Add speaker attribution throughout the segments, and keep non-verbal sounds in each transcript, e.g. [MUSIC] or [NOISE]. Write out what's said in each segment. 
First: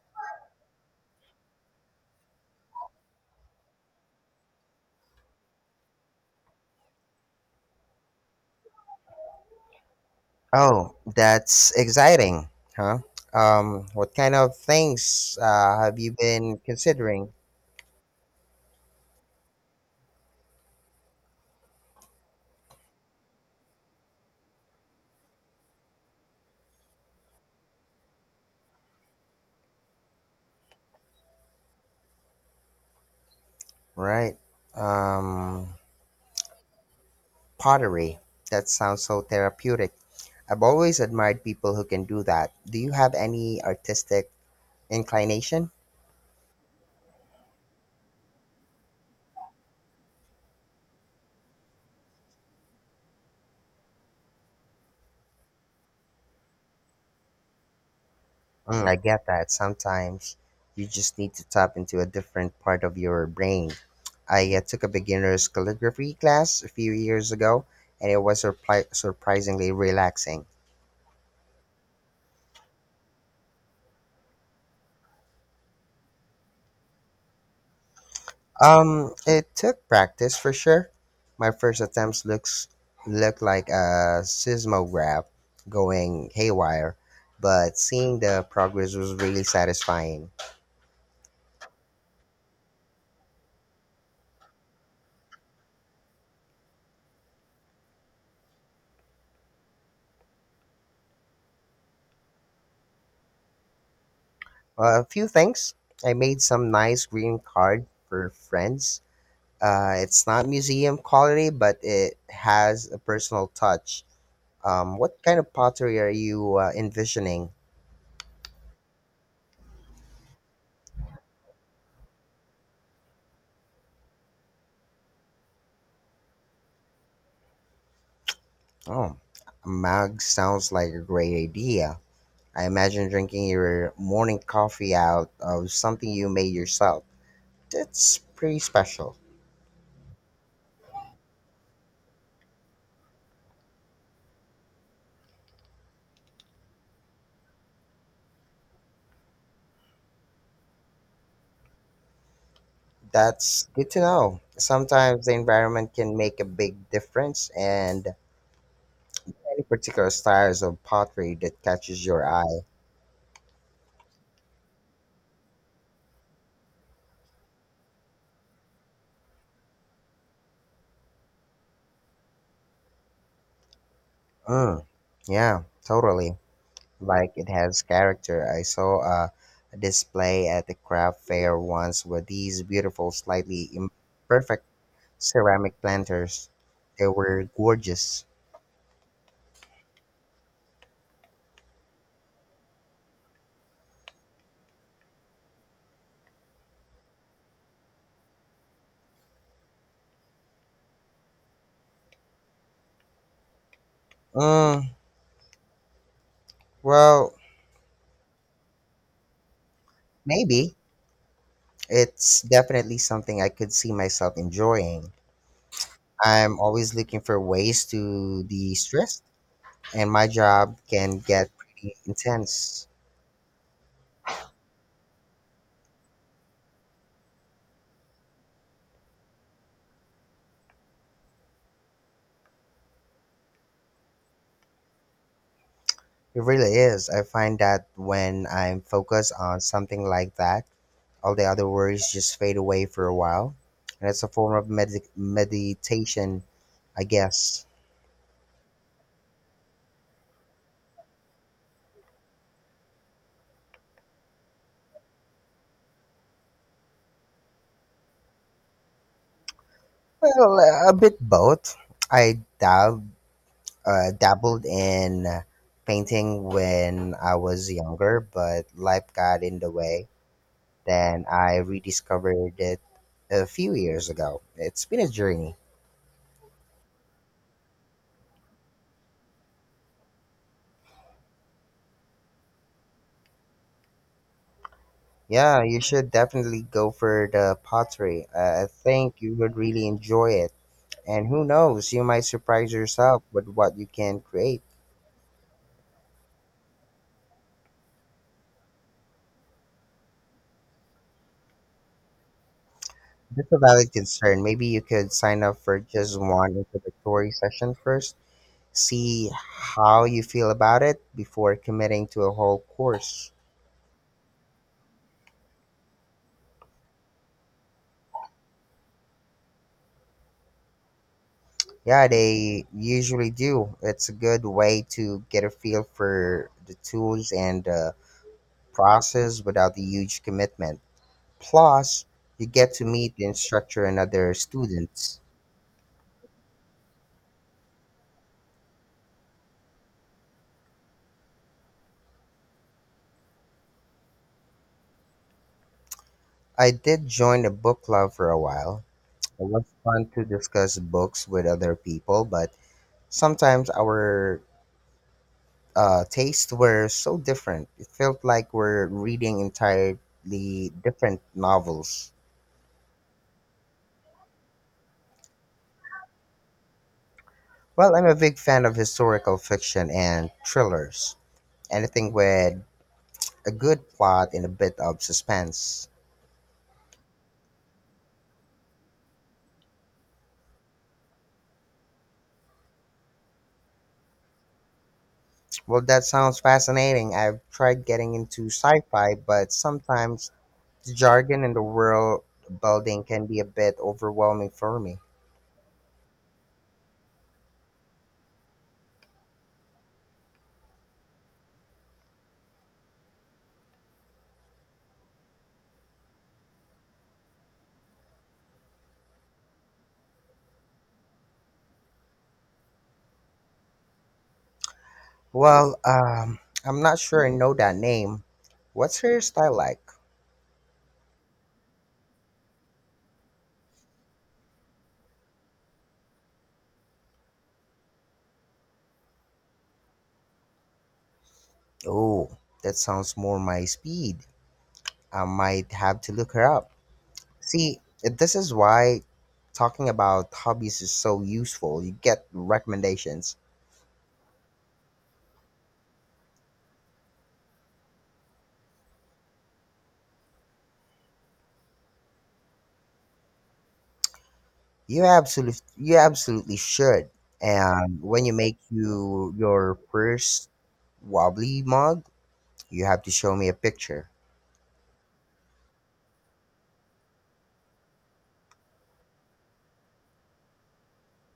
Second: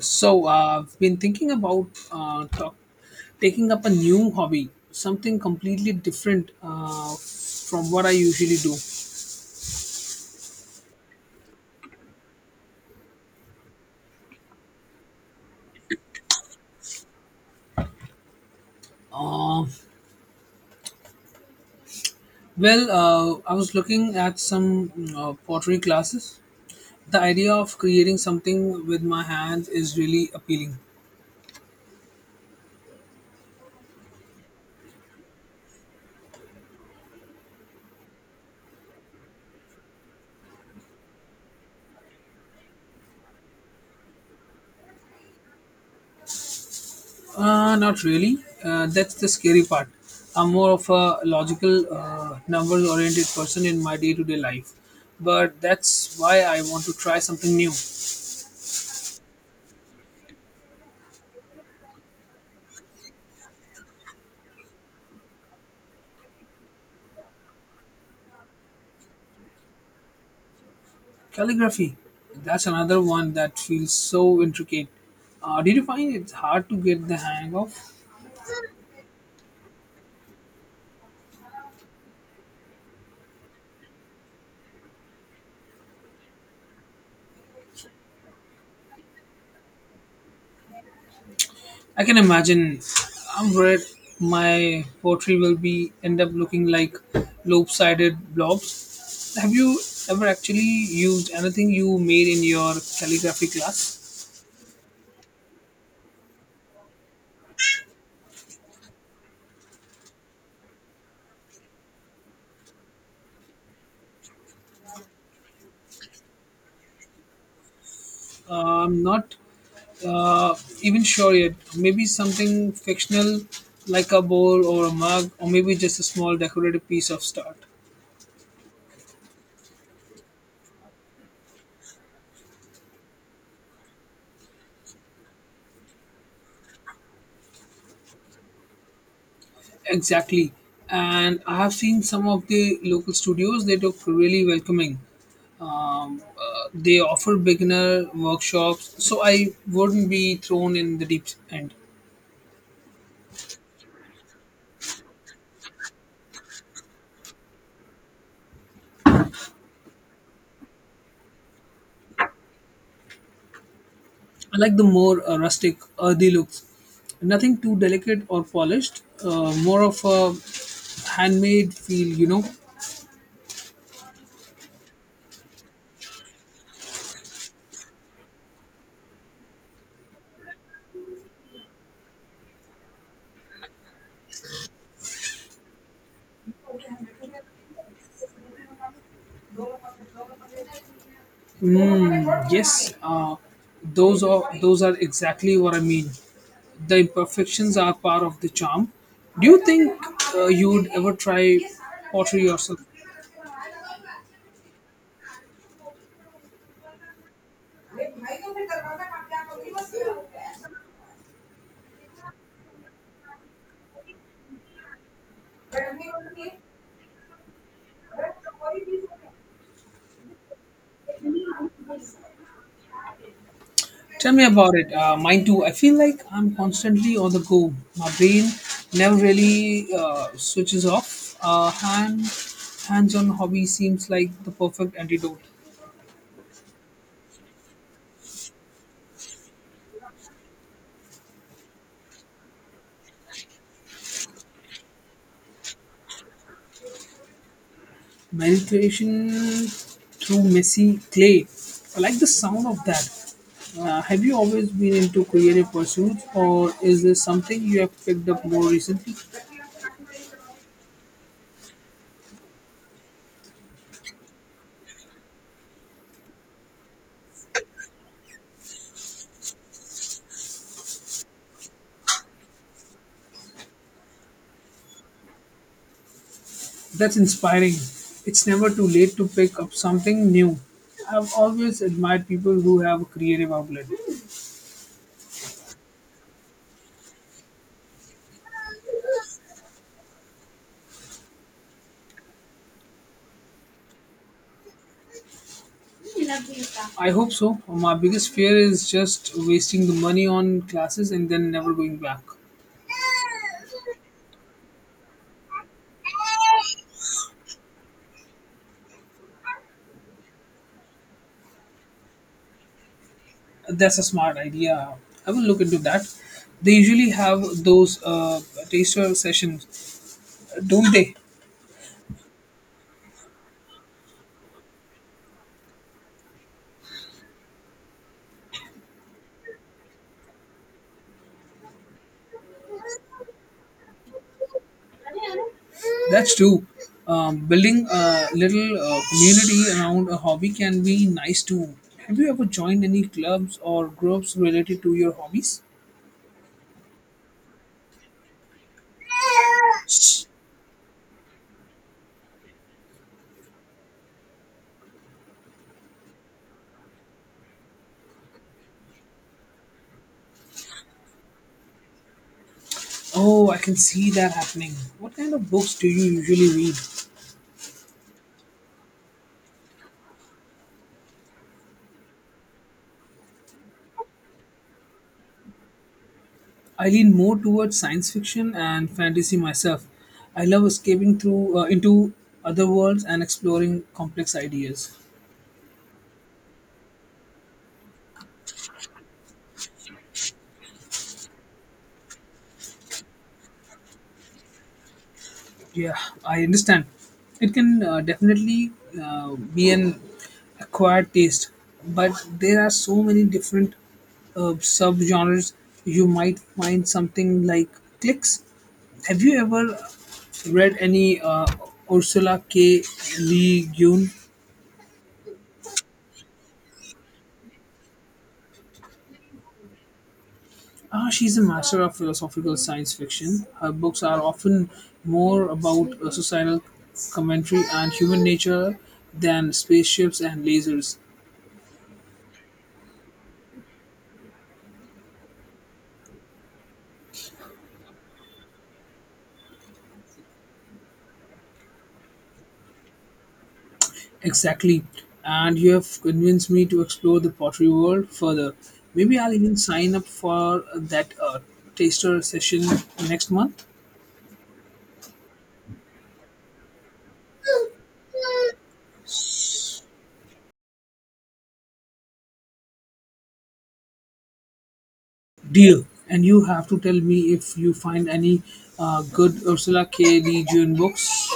Speaker 1: So I've been thinking about taking up a new hobby, something completely different from what I usually do.
Speaker 2: Oh, that's exciting, huh? What kind of things have you been considering?
Speaker 1: Uh, well, I was looking at some pottery classes. The idea of creating something with my hands is really appealing.
Speaker 2: Right. Um, Pottery. That sounds so therapeutic. I've always admired people who can do that. Do you have any artistic inclination?
Speaker 1: Not really. That's the scary part. I'm more of a logical, numbers oriented person in my day to day life. But that's why I want to try something new.
Speaker 2: Mm, I get that. Sometimes you just need to tap into a different part of your brain. I took a beginner's calligraphy class a few years ago, and it was surprisingly relaxing.
Speaker 1: Calligraphy, that's another one that feels so intricate. Did you find it hard to get the hang of?
Speaker 2: It took practice for sure. My first attempts looks looked like a seismograph going haywire, but seeing the progress was really satisfying.
Speaker 1: I can imagine. I'm worried my poetry will be end up looking like lopsided blobs. Have you ever actually used anything you made in your calligraphy class?
Speaker 2: A few things. I made some nice green card for friends. It's not museum quality, but it has a personal touch. What kind of pottery are you envisioning?
Speaker 1: I'm not uh, even sure yet. Maybe something fictional like a bowl or a mug, or maybe just a small decorative piece of art.
Speaker 2: Oh, a mug sounds like a great idea. I imagine drinking your morning coffee out of something you made yourself. That's pretty special.
Speaker 1: Exactly. And I have seen some of the local studios, they look really welcoming. They offer beginner workshops, so I wouldn't be thrown in the deep end.
Speaker 2: That's good to know. Sometimes the environment can make a big difference, and any particular styles of pottery that catches your eye.
Speaker 1: I like the more rustic, earthy looks. Nothing too delicate or polished, more of a handmade feel.
Speaker 2: Mm, yeah, totally. Like it has character. I saw a display at the craft fair once with these beautiful, slightly imperfect ceramic planters. They were gorgeous.
Speaker 1: Mm, yes, those are exactly what I mean. The imperfections are part of the charm. Do you think you would ever try pottery yourself?
Speaker 2: Mm, well, maybe. It's definitely something I could see myself enjoying. I'm always looking for ways to de stress, and my job can get pretty intense.
Speaker 1: Tell me about it. Mine too. I feel like I'm constantly on the go. My brain never really switches off. Hands-on hobby seems like the perfect antidote.
Speaker 2: It really is. I find that when I'm focused on something like that, all the other worries just fade away for a while. And it's a form of meditation, I guess.
Speaker 1: Meditation through messy clay. I like the sound of that. Have you always been into creative pursuits, or is this something you have picked up more recently?
Speaker 2: Well, a bit both. I dabbled in painting when I was younger, but life got in the way. Then I rediscovered it a few years ago. It's been a journey.
Speaker 1: That's inspiring. It's never too late to pick up something new. I've always admired people who have a creative outlet.
Speaker 2: Yeah, you should definitely go for the pottery. I think you would really enjoy it. And who knows, you might surprise yourself with what you can create.
Speaker 1: I hope so. My biggest fear is just wasting the money on classes and then never going back.
Speaker 2: That's a valid concern. Maybe you could sign up for just one introductory session first, see how you feel about it before committing to a whole course.
Speaker 1: That's a smart idea. I will look into that. They usually have those taster sessions, don't they?
Speaker 2: Yeah, they usually do. It's a good way to get a feel for the tools and the process without the huge commitment. Plus, you get to meet the instructor and other students.
Speaker 1: That's true. Building a little community around a hobby can be nice too. Have you ever joined any clubs or groups related to your hobbies?
Speaker 2: I did join a book club for a while. It was fun to discuss books with other people, but sometimes our tastes were so different. It felt like we're reading entirely different novels.
Speaker 1: Oh, I can see that happening. What kind of books do you usually read?
Speaker 2: Well, I'm a big fan of historical fiction and thrillers, anything with a good plot and a bit of suspense.
Speaker 1: I lean more towards science fiction and fantasy myself. I love escaping through into other worlds and exploring complex ideas.
Speaker 2: Well, that sounds fascinating. I've tried getting into sci-fi, but sometimes the jargon and the world building can be a bit overwhelming for me.
Speaker 1: Yeah, I understand. It can definitely be an acquired taste, but there are so many different subgenres. You might find something like clicks. Have you ever read any Ursula K. Le Guin?
Speaker 2: Well, I'm not sure I know that name. What's her style like?
Speaker 1: Ah, she's a master of philosophical science fiction. Her books are often more about societal commentary and human nature than spaceships and lasers.
Speaker 2: Oh, that sounds more my speed. I might have to look her up. See, this is why talking about hobbies is so useful. You get recommendations.
Speaker 1: Exactly. And you have convinced me to explore the pottery world further. Maybe I'll even sign up for that taster session next month.
Speaker 2: You absolutely should. And when you make your first wobbly mug, you have to show me a picture.
Speaker 1: Deal. And you have to tell me if you find any good Ursula K. Le Guin books.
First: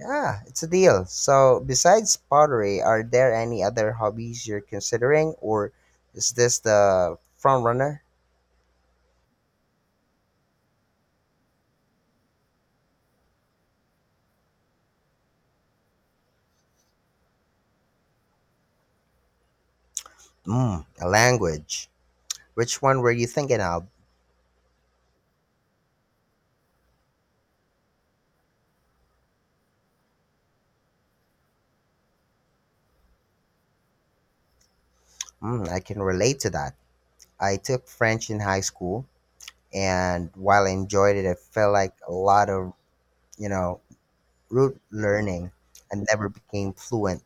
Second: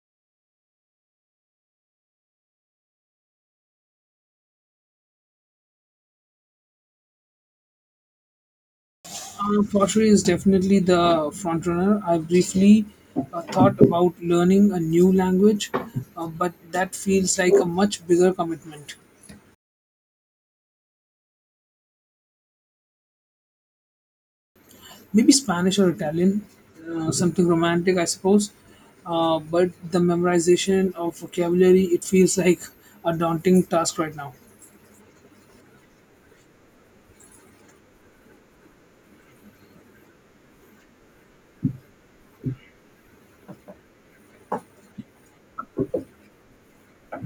Speaker 2: Yeah, it's a deal. So, besides pottery, are there any other hobbies you're considering, or is this the front runner?
Speaker 1: Pottery is definitely the front runner. I briefly thought about learning a new language, but that feels like a much bigger commitment.
Speaker 2: Mm, a language. Which one were you thinking of?
Speaker 1: Maybe Spanish or Italian, something romantic, I suppose. But the memorization of vocabulary, it feels like a daunting task right now.
Speaker 2: Mm, I can relate to that. I took French in high school, and while I enjoyed it, I felt like a lot of you know rote learning and never became fluent.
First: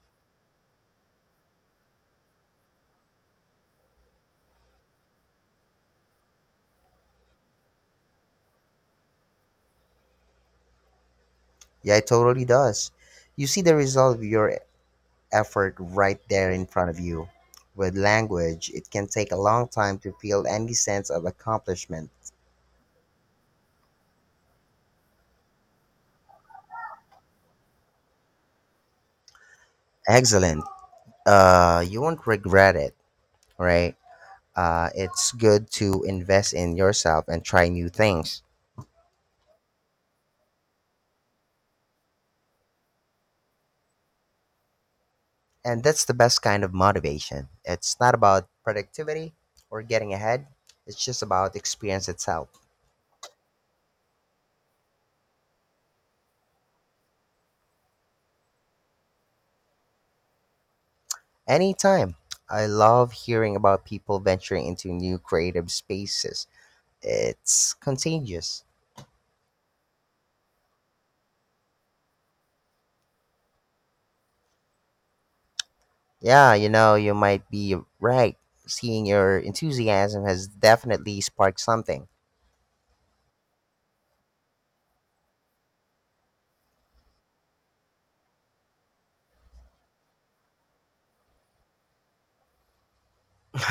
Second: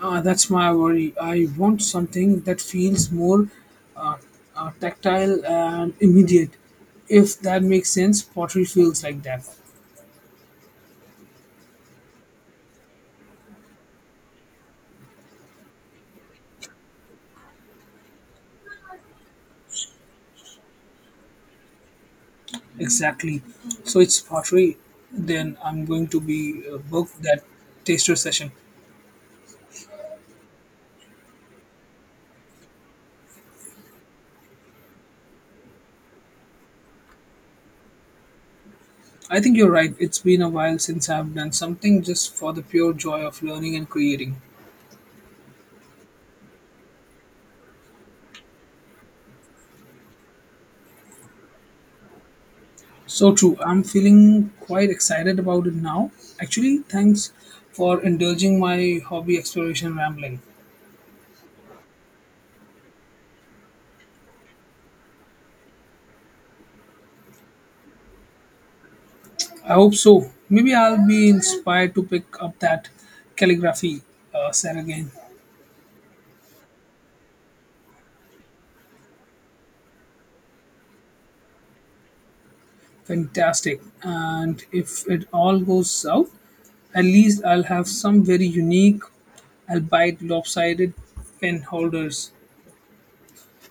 Speaker 1: That's my worry. I want something that feels more uh, tactile and immediate. If that makes sense, pottery feels like that.
Speaker 2: Yeah, it totally does. You see the result of your effort right there in front of you. With language, it can take a long time to feel any sense of accomplishment.
Speaker 1: Exactly. So it's pottery. Then I'm going to be a book that taster session.
Speaker 2: Excellent. You won't regret it, right? It's good to invest in yourself and try new things.
Speaker 1: I think you're right. It's been a while since I've done something just for the pure joy of learning and creating.
Speaker 2: And that's the best kind of motivation. It's not about productivity or getting ahead, it's just about experience itself.
Speaker 1: So true. I'm feeling quite excited about it now. Actually, thanks for indulging my hobby exploration rambling.
Speaker 2: Anytime. I love hearing about people venturing into new creative spaces. It's contagious.
Speaker 1: I hope so. Maybe I'll be inspired to pick up that calligraphy set again.
Speaker 2: Yeah, you know, you might be right. Seeing your enthusiasm has definitely sparked something.
Speaker 1: Fantastic. And if it all goes south, at least I'll have some very unique, albeit lopsided pen holders.
Speaker 2: [LAUGHS]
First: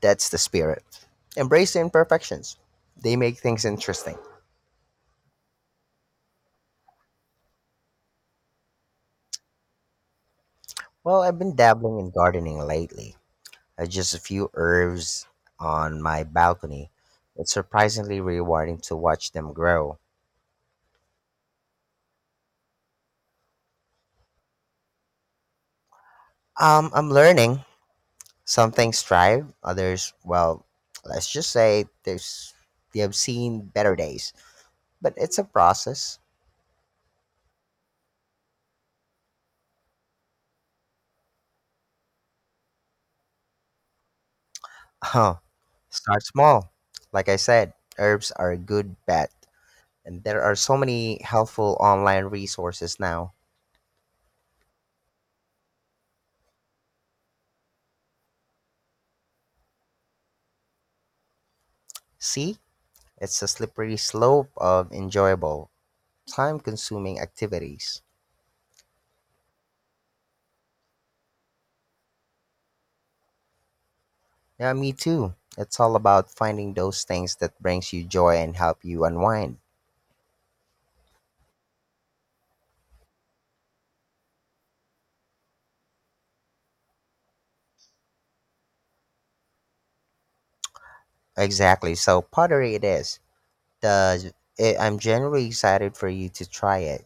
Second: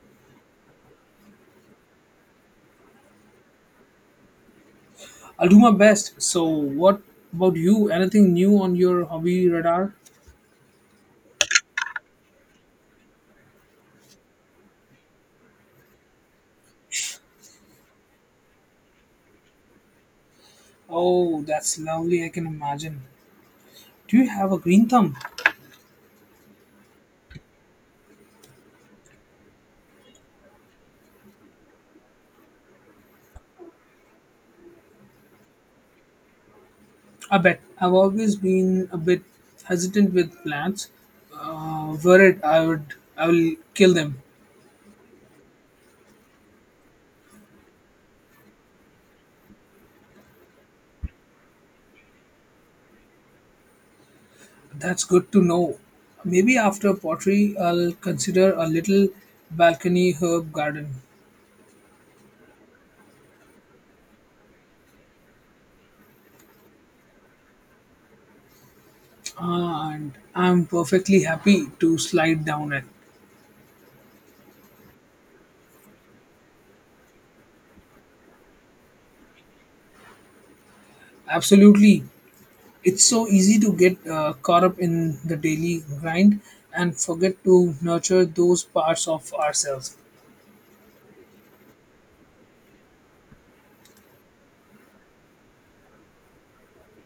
Speaker 2: That's the spirit. Embrace the imperfections. They make things interesting.
Speaker 1: I'll do my best. So, what about you? Anything new on your hobby radar?
Speaker 2: Well, I've been dabbling in gardening lately. Just a few herbs on my balcony. It's surprisingly rewarding to watch them grow.
Speaker 1: Oh, that's lovely. I can imagine. Do you have a green thumb?
Speaker 2: I'm learning. Some things thrive, others, well, let's just say there's they have seen better days. But it's a process. [LAUGHS]
Speaker 1: I bet. I've always been a bit hesitant with plants. Were it, I would, I will kill them.
Speaker 2: Huh. Start small. Like I said, herbs are a good bet. And there are so many helpful online resources now.
Speaker 1: That's good to know. Maybe after pottery, I'll consider a little balcony herb garden.
Speaker 2: See? It's a slippery slope of enjoyable, time consuming activities.
Speaker 1: Ah, and I'm perfectly happy to slide down it.
Speaker 2: Yeah, me too. It's all about finding those things that brings you joy and help you unwind.
Speaker 1: Absolutely. It's so easy to get caught up in the daily grind and forget to nurture those parts of ourselves.
Speaker 2: Exactly. So pottery it is. The, I'm generally excited for you to try it.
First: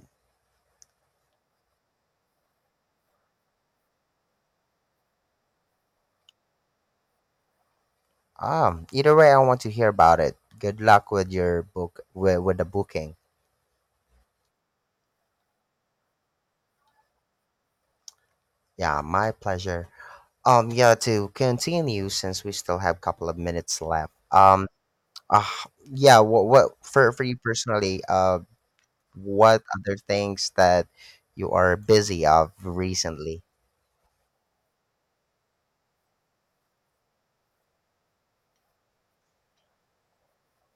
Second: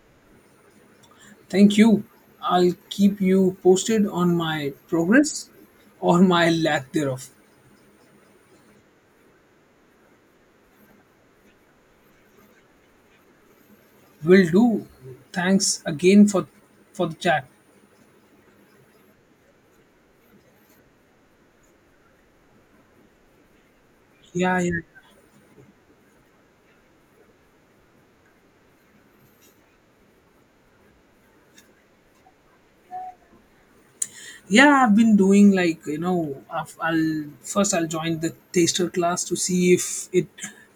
Speaker 1: Thank you. I'll keep you posted on my progress or my lack thereof.
Speaker 2: Either way, I want to hear about it. Good luck with your with the booking.
Speaker 1: Will do. Thanks again for the chat.
Speaker 2: Yeah, my pleasure. Yeah, to continue since we still have a couple of minutes left.
Speaker 1: Yeah, yeah.
Speaker 2: Uh, yeah, what for you personally? What other things that you are busy of recently?
Speaker 1: Yeah, I've been doing like I've, I'll first I'll join the taster class to see if it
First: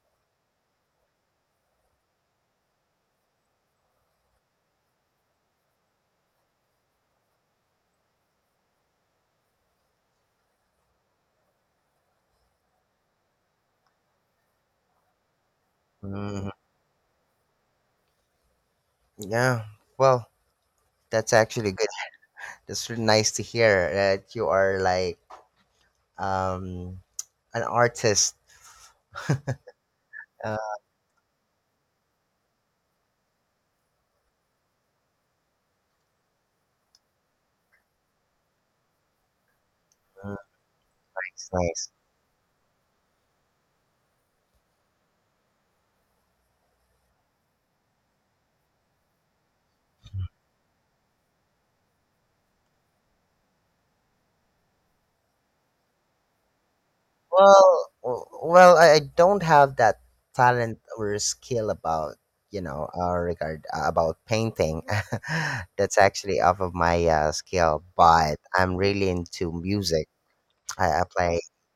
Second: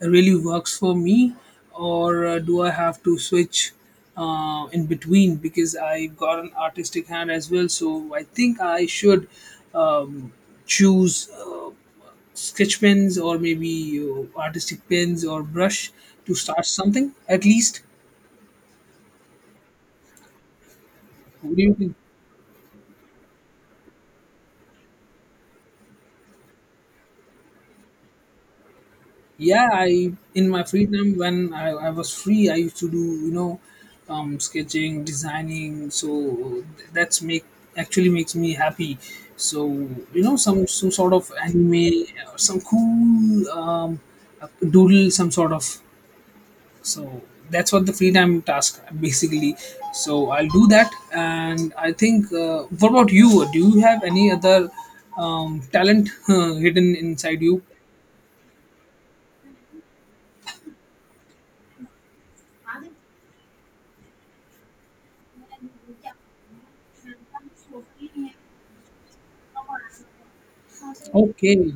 Speaker 1: really works for me, or do I have to switch in between because I've got an artistic hand as well. So I think I should um, choose sketch pens or maybe artistic pens or brush to
Speaker 2: Mm,
Speaker 1: start something at least.
Speaker 2: yeah, well, that's
Speaker 1: What do
Speaker 2: actually
Speaker 1: you
Speaker 2: good.
Speaker 1: think?
Speaker 2: [LAUGHS] That's really nice to hear that you are like um an artist.
Speaker 1: Yeah, I in my
Speaker 2: Uh,
Speaker 1: free time when I was free, I used to do sketching, designing. So th- that's make actually makes me happy. So some sort of
Speaker 2: it's nice.
Speaker 1: anime, some cool doodle, some sort of. So that's what the free time task basically. So I'll do that, and I think. What about you? Do you have any other talent [LAUGHS] hidden inside you?
Speaker 2: Well, well, I don't have that talent or skill about you know regard about painting. [LAUGHS] That's actually off of my skill, but I'm really into music. I play
Speaker 1: Okay.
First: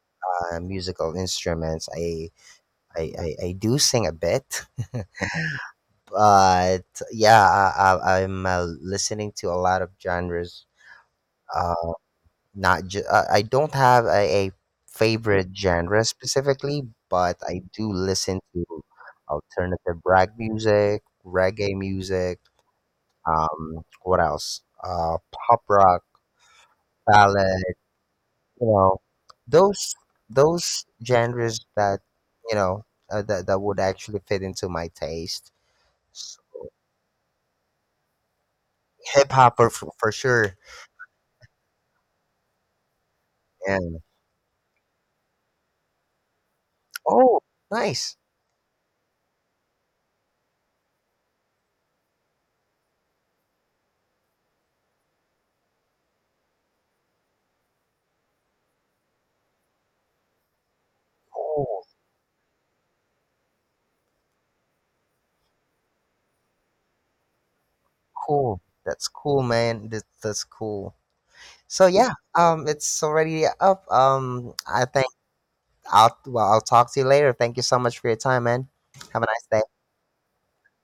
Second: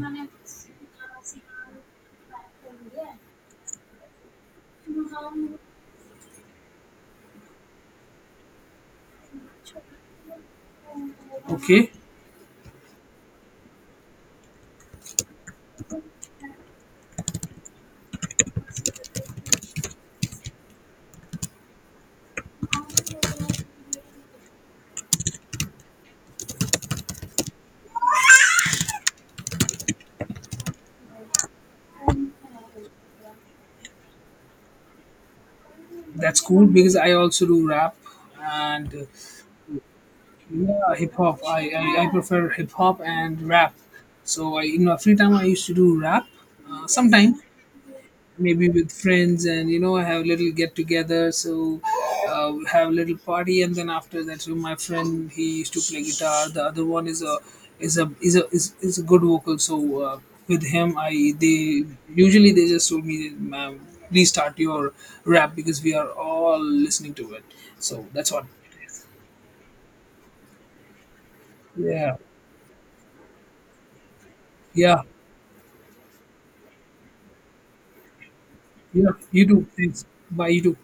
Speaker 2: musical instruments. I, I do sing a bit, but yeah, I'm listening to a lot of genres.
Speaker 1: Okay,
Speaker 2: Uh, not ju- I don't have a favorite genre specifically, but I do listen to alternative rag music, reggae music, what else? Pop rock, ballad, you know, those those genres that you know that would actually fit into my taste.
Speaker 1: that's cool because I also do rap and
Speaker 2: Hip hop for sure,
Speaker 1: yeah, hip hop. I prefer hip hop and rap.
Speaker 2: and
Speaker 1: So I, in my free time, I used to do rap. Sometimes
Speaker 2: oh, nice,
Speaker 1: maybe with friends and have a little get together, so have a little party. And then after that, so my friend, he used to play guitar, the other one is a good vocal, so with him I they
Speaker 2: cool,
Speaker 1: usually they just told me, ma'am, please start your rap because we are all listening to it. So that's what
Speaker 2: cool.
Speaker 1: it is.
Speaker 2: That's cool, man. That's cool. So yeah,
Speaker 1: Yeah,
Speaker 2: it's already up. I
Speaker 1: yeah,
Speaker 2: think I'll talk to you later. Thank you so much for your time, man.
Speaker 1: yeah,
Speaker 2: Have a
Speaker 1: you too,
Speaker 2: nice day.
Speaker 1: thanks. Bye, you too.